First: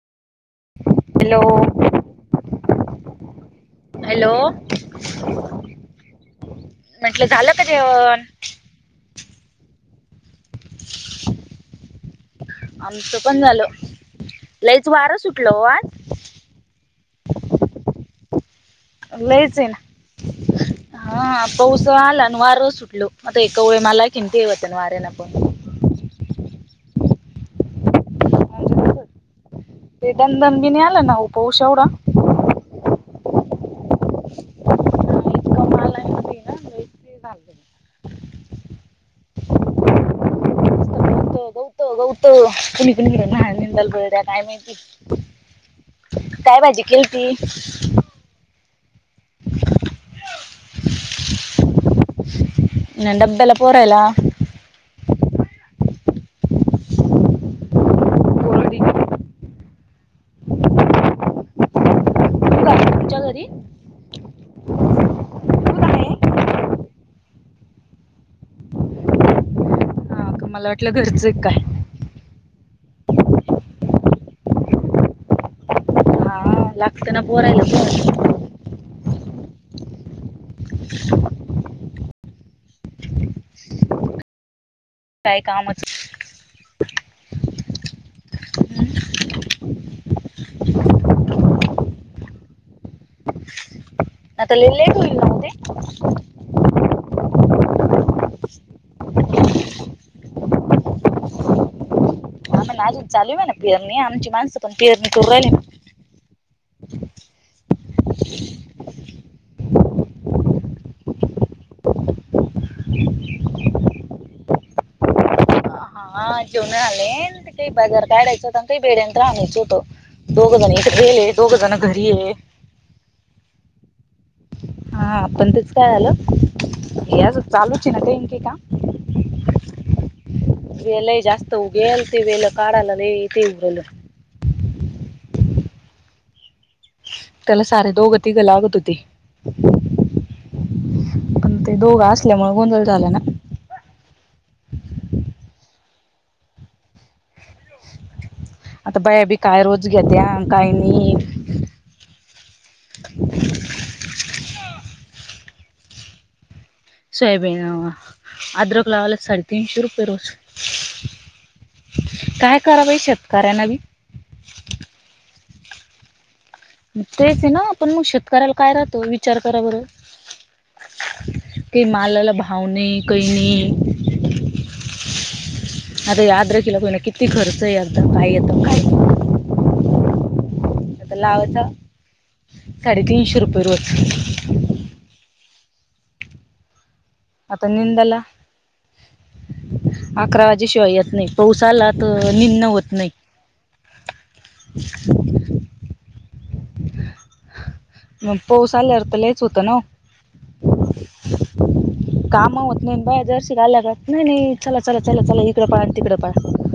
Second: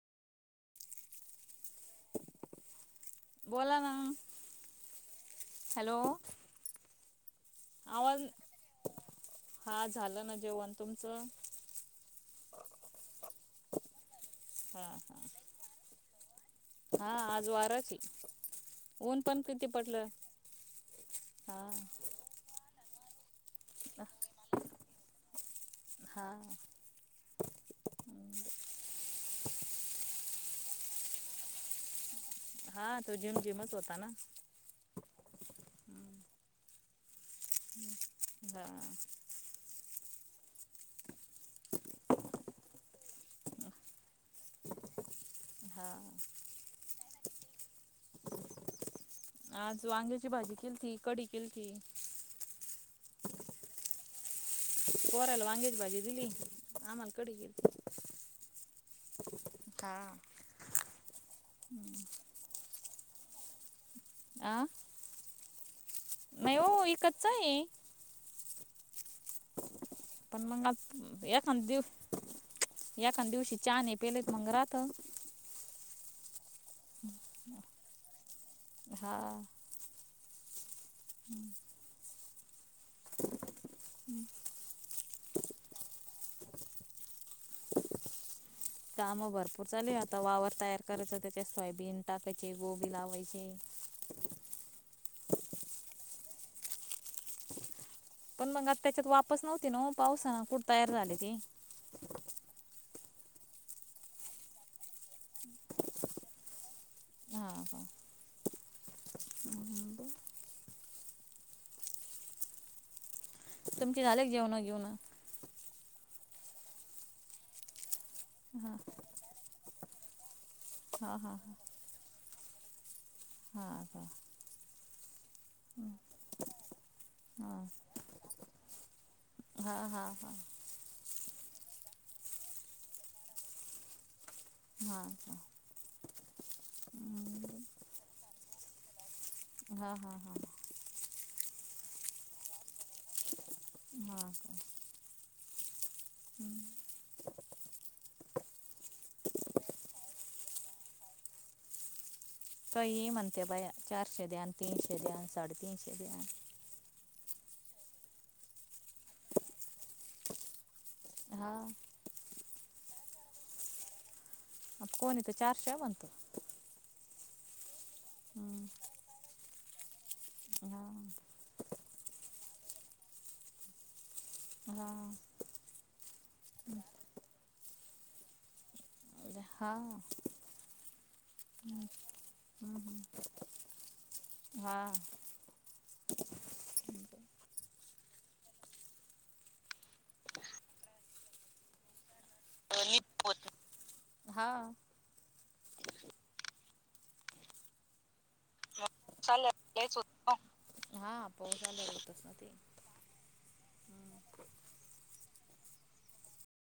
Hello. बोला ना hello hello. म्हटलं झालं का आवाज जेवण. हा झालं न जेवण तुमचं. आमचं पण झालं. लईच हा वारं सुटलं ओ आज. हा आज वारची. लईच आहे न हा पाऊस हा आला आणि वार सुटल. आता एका वेळ मला किंती येेतत वारे ना पण. हा. [inaudible] ते ददन बि नाही आलं ना पाऊस एवढा. हा तो जिम जिमच होता ना. इतका माल आहे ना ते ना लईच ते झालं. हा. बत कुणी कुणी घ ना निंदल्या काय माहिती. हा. काय भाजी केलती. आज वांग्याची भाजी केलती कढी केलती. डब्याला पोरायला. पोरायला वांग्याची भाजी दिली. आम्हाला कडी केली. कोरडी. खा. तुमच्या घरी. आ. तू काय? नाही ओ इकचाय. हा पण का मग मला वाटलं आज घरचं आहे एखाद काय दिव एखा दिवशी चा नाही पेले तर मगं राहत. लागतेना पोरायला पण. हा. [inaudible] हम्म. काय कामच. काम भर कुठं चाले आहे आता वावर तयार करायच. त्यांच्यात सोयाबीन टाकायचे गोबी लावायचे. आता लय होईल न ती. पण मग आता त्याच्यात वापस नव्हती न पाऊस ना कुठ तयार झाली ते. पण अजून चालू आहे ना पेरणी आमची माणसं पण पेरणी करू राहिले. हा. हा. हम्म [unintelligible] तुमचे झाले का जेवण गीवण? ना हा जेवून नाही आले ते काही बाजार काढायचं होतं हां काही भेडंत आणायच होतं. दोघ जण इकडे हां गेली दोघ जण घरी हे. हा. हा. हा. आपण तेच काय आलो चालू च नका इक काम हा हा हा. एल जास्त ह उगेल ते वेल काढाला येती उरलं. हा का. त्याला सारे दोघं तिघ लागत होते. हा हा हा. पण ते दोघं असल्यामुळे गोंधळ झाल ना. हा का? हम्म. आता बया बी काय रोज घेत्या, काय नाही. काहीही म्हणते बया. चारशे द्या आणि तीनशे द्या आणि साडेतीनशे द्या. सोयाबीन. अद्रक लावाला साडे तीनशे रुपये रोज. हा. काय कराव बाई शेतकऱ्यांन बी? आता कोनय तर चारशे म्हणतं. मग तेच आहे ना, पण मग शेतकऱ्याला काय राहतो विचार करा बरं. हा. की मालाला भाव नाही, काही नाही. हा. आता [unintelligible] केला किती खर्च आहे [unintelligible] काय येतं काय. नाही हा. आता लावायचा साडेतीनशे रुपये रोज. हा. [inaudible] आता निंदला अकरा वाजेशिवाय येत नाही. पाऊस आला तर निंन होत नाही. हा मग पाऊस आल्यावर तर लईच चालेल होतं ना, लयच होत हा पाऊस आल्यावर होतच ना ते काम होत नाही बा जर्शी [unintelligible] नाही नाही चला चला चला चला इकडं पळा आणि तिकडं पळा.